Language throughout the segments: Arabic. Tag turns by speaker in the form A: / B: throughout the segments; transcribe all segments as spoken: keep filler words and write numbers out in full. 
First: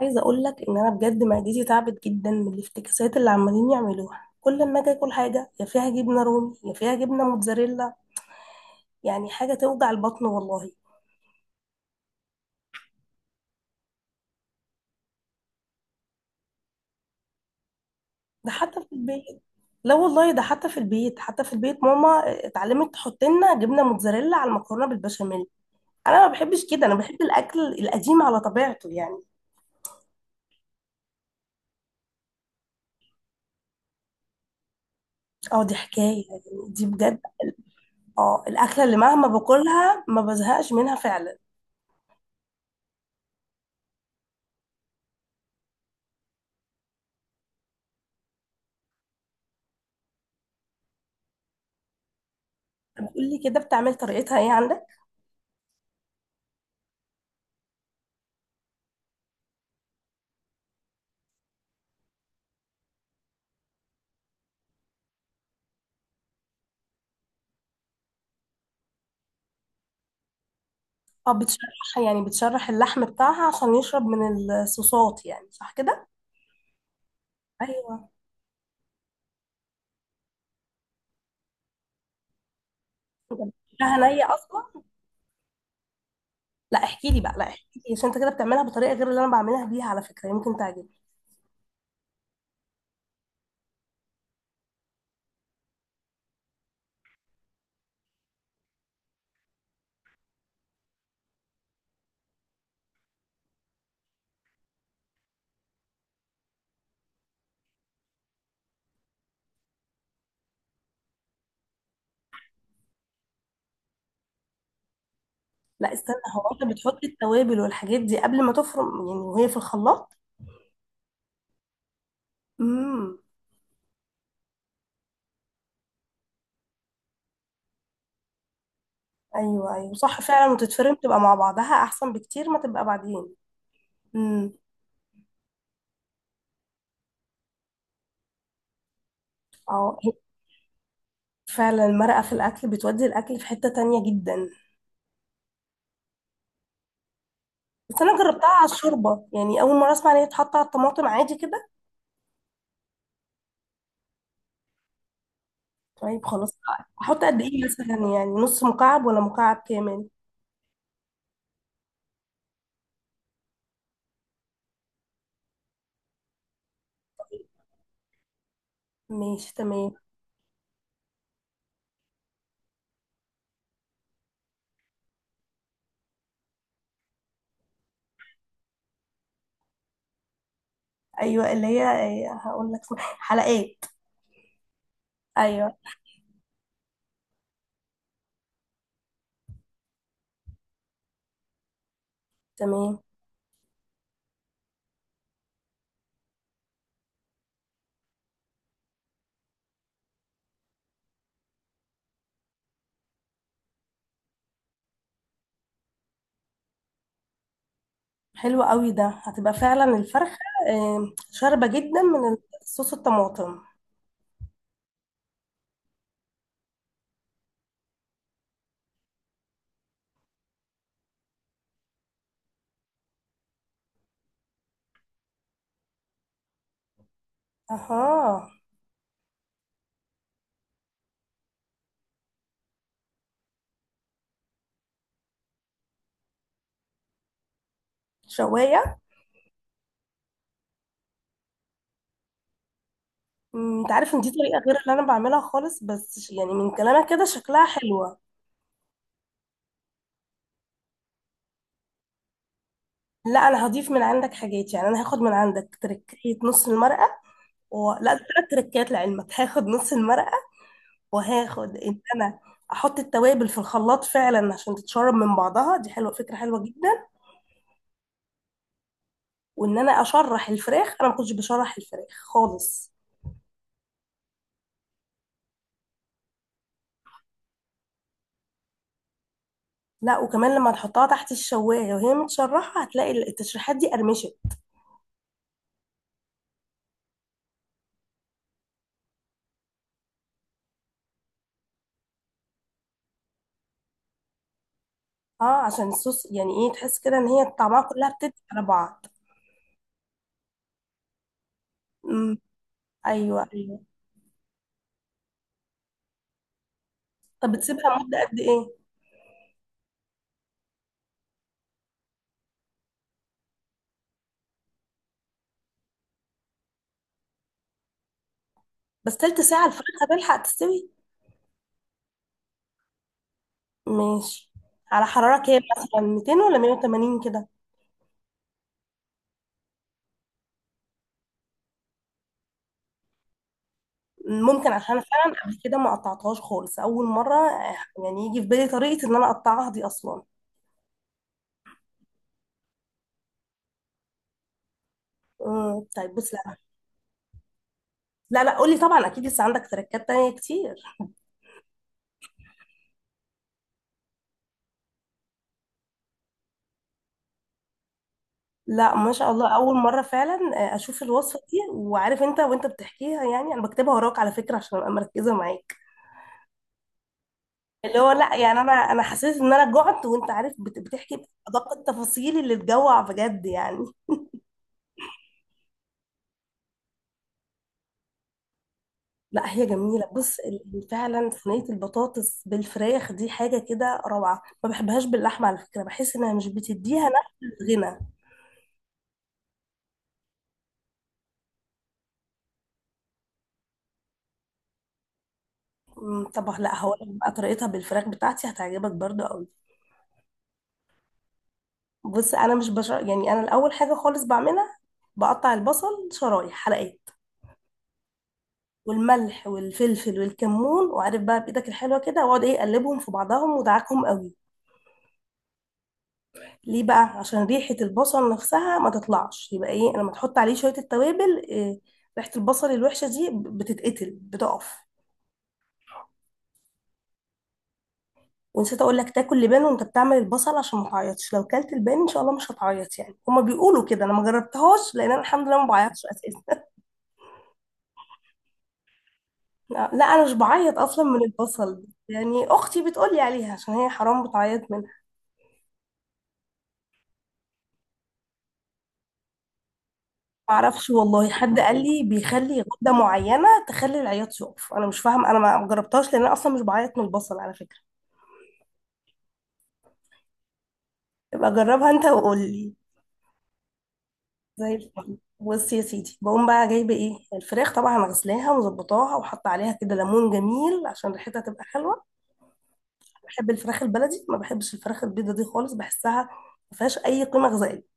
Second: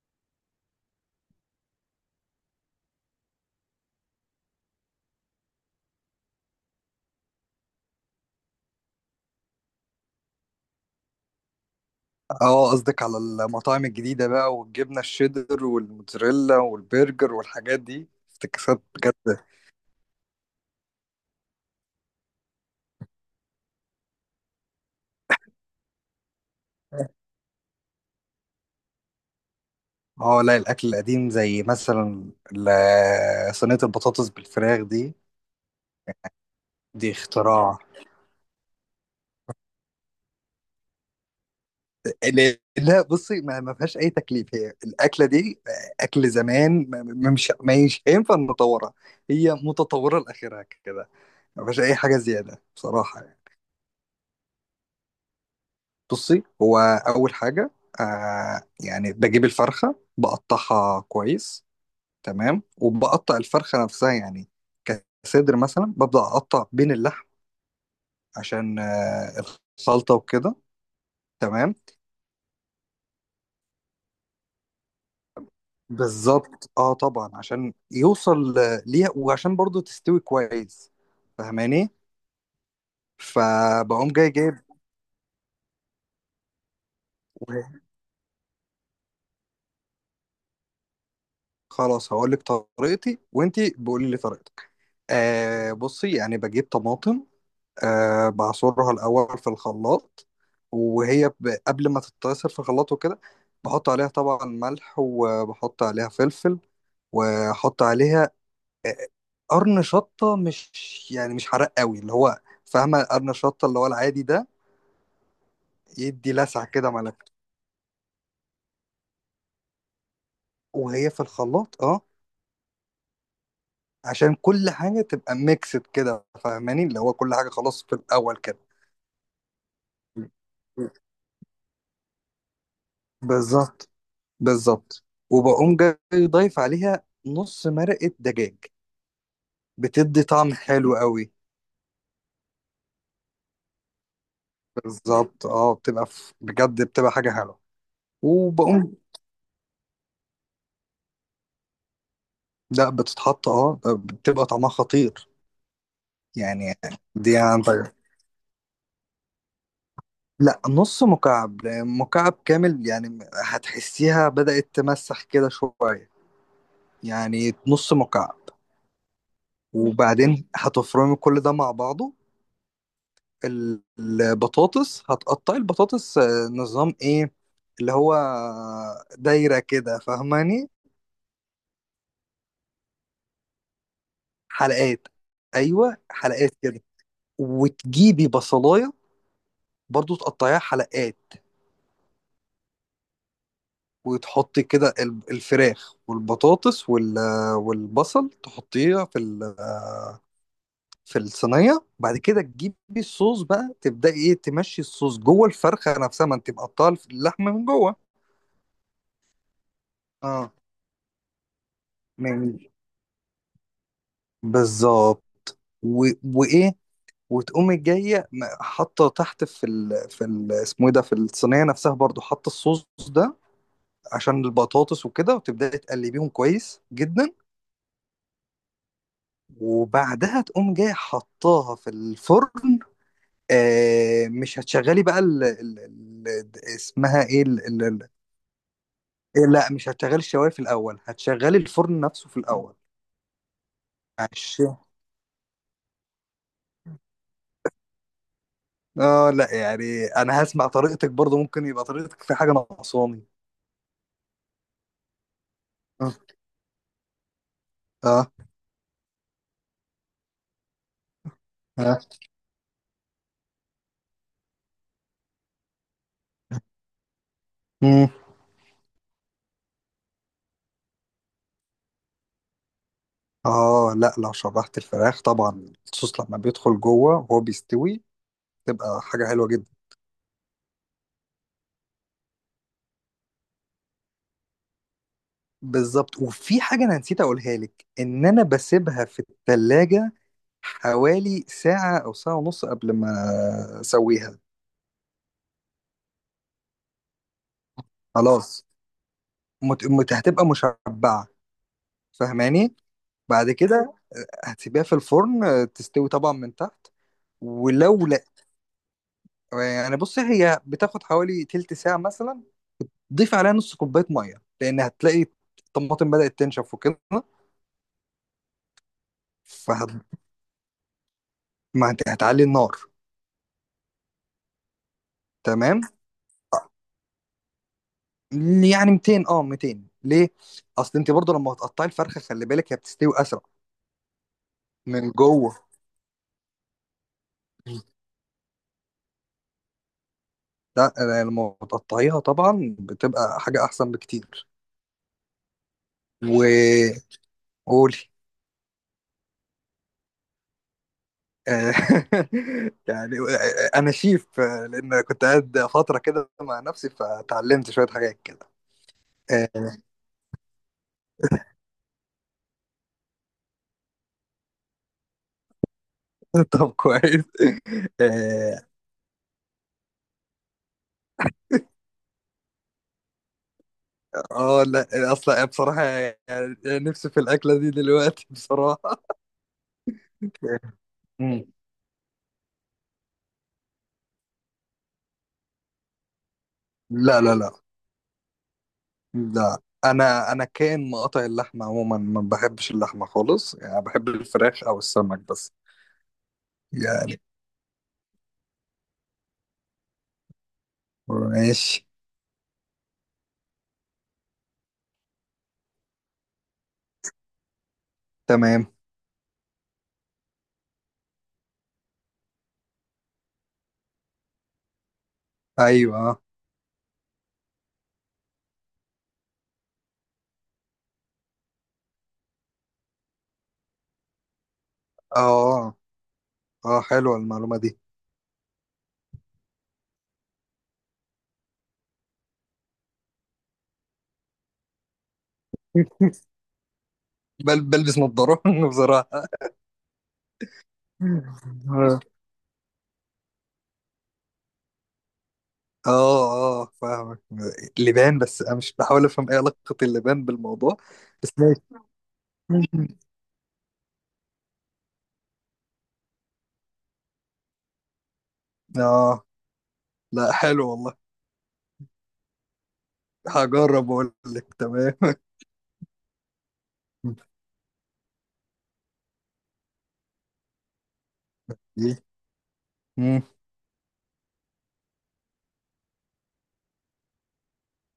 A: عايزه اقول لك ان انا بجد معدتي تعبت جدا من الافتكاسات اللي عمالين يعملوها، كل ما اجي اكل حاجه يا فيها جبنه رومي يا فيها جبنه موتزاريلا، يعني حاجه توجع البطن والله.
B: اه قصدك على المطاعم الجديدة بقى والجبنة الشيدر والموتزاريلا والبرجر والحاجات دي
A: ده حتى
B: افتكاسات
A: في
B: بجد.
A: البيت. لا والله، ده حتى في البيت، حتى في البيت ماما اتعلمت تحط لنا جبنه موتزاريلا على المكرونه بالبشاميل. انا ما بحبش كده، انا بحب الاكل القديم على طبيعته يعني.
B: اه لا الأكل القديم زي مثلا ال- صينية البطاطس بالفراخ دي.
A: اه دي حكايه يعني، دي
B: دي
A: بجد.
B: اختراع.
A: اه الاكله اللي مهما باكلها ما بزهقش منها فعلا.
B: لا لا، بصي ما ما فيهاش أي تكليف هي الأكلة دي. أكل زمان ما ما- مش ما مش هينفع نطورها. هي متطورة لآخرها كده. ما فيهاش أي حاجة زيادة بصراحة يعني.
A: قولي كده، بتعمل طريقتها ايه عندك؟
B: بصي هو اول حاجه. آه يعني بجيب الفرخه بقطعها كويس. تمام وبقطع الفرخه نفسها يعني كصدر مثلا ببدا اقطع بين اللحم عشان آه الخلطه وكده.
A: اه
B: تمام
A: بتشرح يعني بتشرح اللحم بتاعها عشان يشرب من الصوصات، يعني صح كده؟
B: بالظبط اه طبعا عشان
A: ايوه،
B: يوصل آه، ليها وعشان برضو تستوي كويس. فاهماني؟
A: بتاعها
B: فبقوم
A: نية
B: جاي جايب.
A: اصلا. لا احكي لي بقى، لا احكي لي عشان انت كده بتعملها بطريقه غير اللي انا بعملها بيها، على فكره يمكن تعجبك.
B: خلاص هقول لك طريقتي وانتي بقولي لي طريقتك. آه بصي يعني بجيب طماطم. آه بعصرها الأول في الخلاط. وهي ب- قبل ما تتعصر في الخلاط وكده بحط عليها طبعا ملح وبحط عليها فلفل وأحط عليها آه، قرن شطة مش يعني مش حراق قوي اللي هو فاهمة قرن شطة اللي هو العادي ده.
A: لا استنى،
B: يدي
A: هو
B: لسعة
A: انت
B: كده
A: بتحط
B: ملك.
A: التوابل والحاجات دي قبل ما تفرم يعني وهي في الخلاط؟
B: وهي في الخلاط اه
A: امم.
B: عشان كل حاجة تبقى ميكسد كده فاهماني اللي هو كل حاجة خلاص في الأول كده.
A: ايوه، ايوه، صح فعلا، وتتفرم تبقى مع بعضها احسن بكتير ما تبقى بعدين.
B: بالظبط.
A: امم.
B: بالظبط وبقوم جاي ضايف عليها نص مرقة دجاج.
A: اه هي.
B: بتدي طعم حلو قوي.
A: فعلا المرقه في الاكل بتودي الاكل في حته تانية جدا.
B: بالظبط اه بتبقى ف... بجد بتبقى حاجة حلوة.
A: بس انا جربتها على
B: وبقوم.
A: الشوربه، يعني اول مره اسمع ان هي تتحط على الطماطم عادي كده.
B: لا بتتحط اه بتبقى طعمها خطير
A: طيب خلاص.
B: يعني.
A: احط
B: دي
A: قد
B: عن
A: ايه
B: طيب.
A: مثلا، يعني نص مكعب ولا مكعب كامل؟
B: لا نص مكعب مكعب كامل يعني هتحسيها بدأت تمسح كده شوية. يعني نص مكعب.
A: ماشي تمام.
B: وبعدين هتفرمي كل ده مع بعضه. البطاطس هتقطعي البطاطس آه، نظام ايه؟ اللي هو دايرة كده فاهماني.
A: ايوه، اللي هي إيه، هقول لك اسمها، حلقات.
B: حلقات.
A: ايوه.
B: ايوه حلقات كده. وتجيبي بصلاية برضو تقطعيها حلقات.
A: تمام.
B: وتحطي كده ال- الفراخ والبطاطس وال- والبصل تحطيها في ال- في الصينية بعد كده تجيبي الصوص بقى تبدأي ايه تمشي الصوص جوه الفرخة نفسها ما انت مقطعه اللحمة من جوه.
A: حلو قوي، ده هتبقى فعلا الفرخه
B: اه
A: إيه، شاربه جدا من
B: من
A: صوص الطماطم.
B: بالظبط. و... وايه وتقوم جايه م- حاطه تحت في ال... في ال... اسمه ايه ده في الصينيه نفسها برضو حاطه الصوص ده عشان البطاطس وكده وتبداي تقلبيهم كويس جدا.
A: اها.
B: وبعدها تقوم جايه حطاها في الفرن. آه مش هتشغلي بقى ال... ال... ال... اسمها ايه ال... ال... ال...
A: شوايه.
B: إيه، لا مش هتشغلي الشوايه في الاول هتشغلي الفرن نفسه في الاول
A: أمم، انت عارف ان دي طريقه غير
B: عشان.
A: اللي انا بعملها خالص، بس ش- يعني من كلامك كده شكلها حلوه.
B: اه لا يعني انا هسمع طريقتك برضو ممكن يبقى طريقتك في حاجه ناقصاني.
A: لا انا هضيف من عندك حاجات، يعني انا هاخد من عندك
B: اه
A: تركية نص المرقه و... لا،
B: اه
A: ثلاث تركات لعلمك هاخد نص المرقه. وهاخد
B: آه.
A: ان انا احط التوابل في الخلاط فعلا عشان تتشرب من بعضها، دي حلوه، فكره حلوه جدا.
B: مم.
A: وان انا اشرح الفراخ، انا ما كنتش بشرح الفراخ خالص.
B: اه لا لو شرحت الفراخ طبعا الصوص لما بيدخل جوه وهو بيستوي تبقى حاجة حلوة جدا.
A: لا، وكمان لما تحطها تحت الشوايه وهي متشرحه هتلاقي التشريحات دي قرمشت.
B: بالظبط وفي حاجة أنا نسيت أقولها لك إن أنا بسيبها في التلاجة حوالي ساعة أو ساعة ونص قبل ما أسويها.
A: اه عشان الصوص يعني ايه، تحس كده ان هي طعمها كلها بتدي على
B: خلاص
A: بعض.
B: مت... مت... هتبقى مشبعة.
A: امم.
B: فاهماني؟
A: ايوه،
B: بعد
A: ايوه.
B: كده هتسيبيها في الفرن آه، تستوي طبعا من تحت.
A: طب بتسيبها
B: ولو
A: مده
B: لا
A: قد ايه؟
B: يعني بصي هي بتاخد حوالي تلت ساعة مثلا. ضيف عليها نص كوبايه ميه لان هتلاقي الطماطم بدات تنشف وكده.
A: بس تلت ساعه
B: فهت.
A: الفراخ هتلحق تستوي؟
B: ما هت- هتعلي النار.
A: ماشي. على حراره كام
B: تمام.
A: مثلا، ميتين ولا مئة وثمانين كده؟
B: يعني ميتين اه ميتين ليه؟ اصل انت برضو لما هتقطعي الفرخه خلي بالك هي بتستوي اسرع
A: ممكن، عشان أنا
B: من
A: فعلا
B: جوه.
A: قبل كده ما قطعتهاش خالص اول مره آه، يعني يجي في بالي طريقه ان انا اقطعها دي اصلا.
B: لا أنا لما بتقطعيها طبعا بتبقى حاجه احسن بكتير.
A: مم، طيب بص. لا
B: وقولي.
A: لا، لا، قولي طبعا، اكيد لسه عندك تركات تانية كتير.
B: آه، يعني انا شيف آه، لان كنت قاعد فتره كده مع نفسي فتعلمت شويه حاجات كده.
A: لا ما شاء الله، اول مره فعلا آه، اشوف الوصفه دي، وعارف انت وانت بتحكيها، يعني انا بكتبها وراك على فكره عشان ابقى مركزه معاك.
B: طب كويس.
A: اللي هو لا، يعني
B: اه
A: انا انا حسيت ان انا جعت، وانت عارف بت- بتحكي بادق التفاصيل اللي تجوع بجد يعني.
B: آه، لا اصلا بصراحة يعني نفسي في الأكلة دي دلوقتي بصراحة.
A: لا هي جميلة، بص ال- ال- فعلا
B: مم.
A: صينية البطاطس بالفراخ دي حاجة كده روعة، ما بحبهاش باللحمة على فكرة، بحس انها مش بتديها
B: لا
A: نفس
B: لا لا
A: الغنى.
B: لا. انا انا كان مقاطع اللحمة عموما ما بحبش اللحمة خالص يعني بحب الفراخ او السمك بس
A: أمم، طب لا، هقول لك
B: يعني.
A: بقى طريقتها بالفراخ بتاعتي هتعجبك برضو قوي.
B: ماشي
A: بص انا مش بش... يعني انا الاول حاجة خالص بعملها، بقطع البصل شرايح حلقات.
B: تمام.
A: والملح والفلفل والكمون، وعارف بقى بايدك الحلوة كده، واقعد ايه اقلبهم في بعضهم ودعكهم قوي.
B: ايوه
A: ليه بقى؟ عشان ريحة البصل نفسها ما تطلعش، يبقى ايه لما تحط عليه شوية التوابل إيه، ريحة البصل الوحشة دي بتتقتل، بتقف.
B: اه اه حلوة المعلومة دي.
A: ونسيت اقول لك تاكل لبان وانت بتعمل البصل عشان ما تعيطش، لو كلت البان ان شاء الله مش هتعيط، يعني هما بيقولوا كده، انا ما جربتهاش لان انا الحمد لله ما بعيطش اساسا.
B: بل بلبس نظارة بصراحة.
A: لا، لا، انا مش بعيط اصلا من البصل. يعني اختي بتقول لي عليها عشان هي حرام بتعيط منها.
B: اه اه فاهمك. لبان بس انا مش بحاول افهم ايه علاقة اللبان
A: ما
B: بالموضوع.
A: اعرفش
B: بس
A: والله، حد
B: ماشي.
A: قال لي بيخلي غده معينه تخلي العياط يقف، انا مش فاهم، انا ما جربتهاش لان انا اصلا مش بعيط من البصل على فكره.
B: اه لا حلو والله.
A: يبقى جربها انت وقول لي.
B: هجرب واقول لك
A: زي
B: تمام
A: الفل. بص يا سيدي، بقوم بقى جايبه ايه الفراخ طبعا، غسلاها ومظبطاها وحاطه عليها كده ليمون جميل عشان ريحتها تبقى
B: إيه؟
A: حلوه.
B: مم.
A: بحب الفراخ البلدي، ما بحبش الفراخ البيضه دي خالص، بحسها ما فيهاش اي قيمه غذائيه.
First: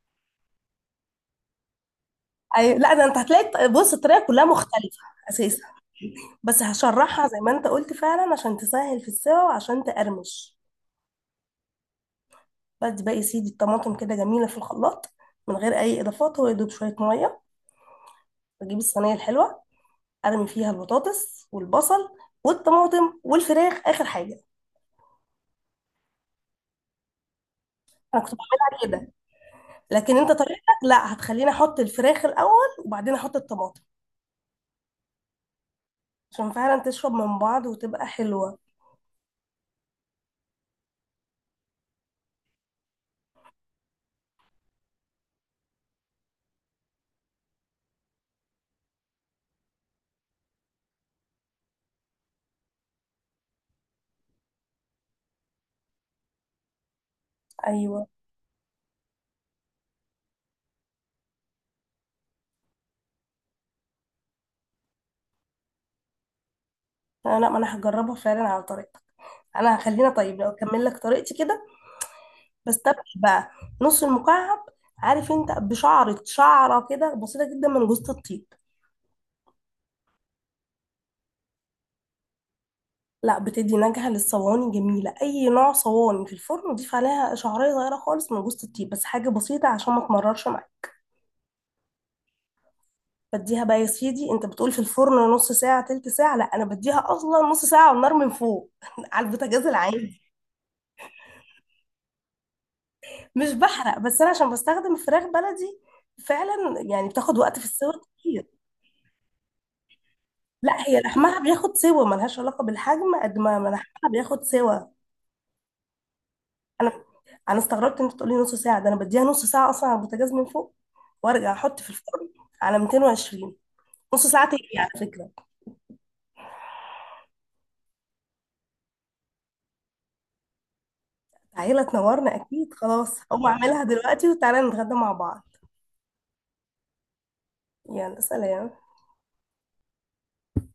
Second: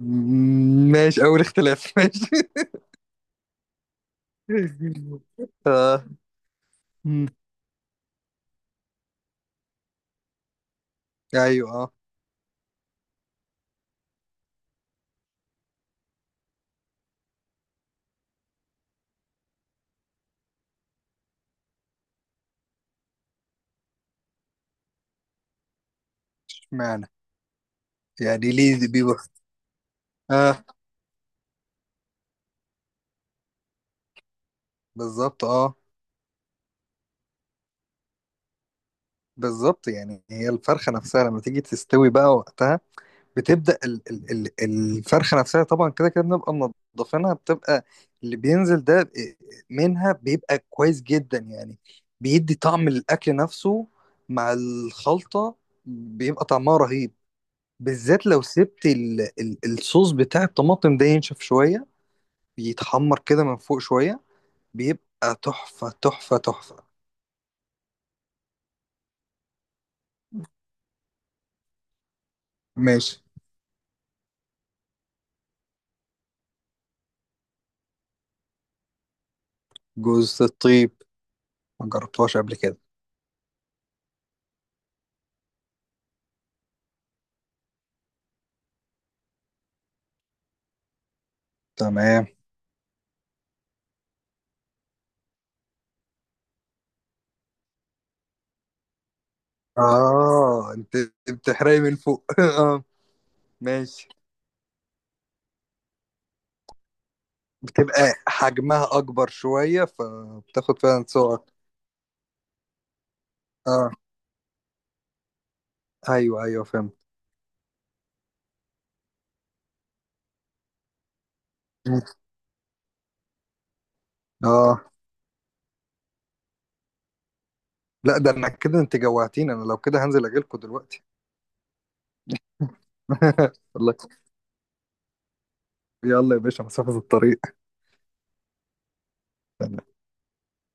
B: مم. ماشي اول اختلاف ماشي.
A: أي... لا ده انت هتلاقي، بص الطريقه كلها مختلفه اساسا. بس
B: مم.
A: هشرحها زي ما انت قلت فعلا عشان تسهل في السوا وعشان تقرمش.
B: ايوه اه.
A: بدي بقى يا سيدي الطماطم كده جميله في الخلاط، من غير اي اضافات، هو يدوب شويه ميه. بجيب الصينيه الحلوه، ارمي فيها البطاطس والبصل والطماطم والفراخ اخر حاجه.
B: اشمعنى؟
A: انا كنت
B: يعني ليه
A: بعملها
B: دي
A: كده،
B: بيبقى.
A: لكن انت
B: اه
A: طريقتك، لا هتخليني احط الفراخ الاول وبعدين احط الطماطم،
B: بالظبط اه.
A: عشان فعلا تشرب من بعض وتبقى حلوه.
B: بالظبط يعني هي الفرخة نفسها لما تيجي تستوي بقى وقتها بتبدا ال- ال- ال- الفرخه نفسها طبعا كده كده بنبقى منضفينها بتبقى اللي بينزل ده منها بيبقى كويس جدا يعني. بيدي طعم الاكل نفسه مع الخلطه بيبقى طعمها رهيب.
A: ايوه.
B: بالذات لو سبت ال ال الصوص بتاع الطماطم ده ينشف شويه بيتحمر كده من فوق شويه بيبقى تحفه تحفه تحفه.
A: لا، لا، ما انا هجربها فعلا على طريقتك. انا هخلينا طيب لو اكمل لك طريقتي كده، بس تبقى
B: ماشي.
A: بقى نص المكعب. عارف انت بشعرة شعرة كده بسيطة جدا من جوز الطيب.
B: جوز الطيب ما جربتهاش قبل كده.
A: لا بتدي نكهة للصواني جميلة، أي نوع صواني في الفرن، وضيف عليها شعرية صغيرة خالص من جوز الطيب، بس حاجة بسيطة عشان ما تمررش معاك.
B: تمام
A: بديها بقى يا سيدي، انت بتقول في الفرن نص ساعة تلت ساعة، لا انا بديها اصلا نص ساعة على النار من فوق. على البوتاجاز العادي.
B: اه انت بتحرقي من فوق اه.
A: مش بحرق،
B: ماشي.
A: بس انا عشان بستخدم فراخ بلدي فعلا، يعني بتاخد وقت في السوا
B: بتبقى
A: كتير.
B: حجمها اكبر شوية فبتاخد
A: لا هي
B: فعلا سوق
A: لحمها
B: أكتر.
A: بياخد سوا، ملهاش علاقة بالحجم قد ما ما
B: اه
A: لحمها بياخد سوا.
B: ايوه ايوه فهمت.
A: انا انا استغربت ان انت تقولي نص ساعه، ده انا بديها نص ساعه اصلا على البوتاجاز من فوق، وارجع احط في
B: مم.
A: الفرن على ميتين وعشرين، نص ساعه تقلي
B: اه
A: على فكره.
B: لا ده انا كده انت جوعتيني انا لو كده هنزل اجيلكوا دلوقتي.
A: تعالى تنورنا اكيد، خلاص هقوم اعملها
B: والله.
A: دلوقتي وتعالى نتغدى مع بعض.
B: يلا يا باشا مسافة الطريق.
A: يلا سلام.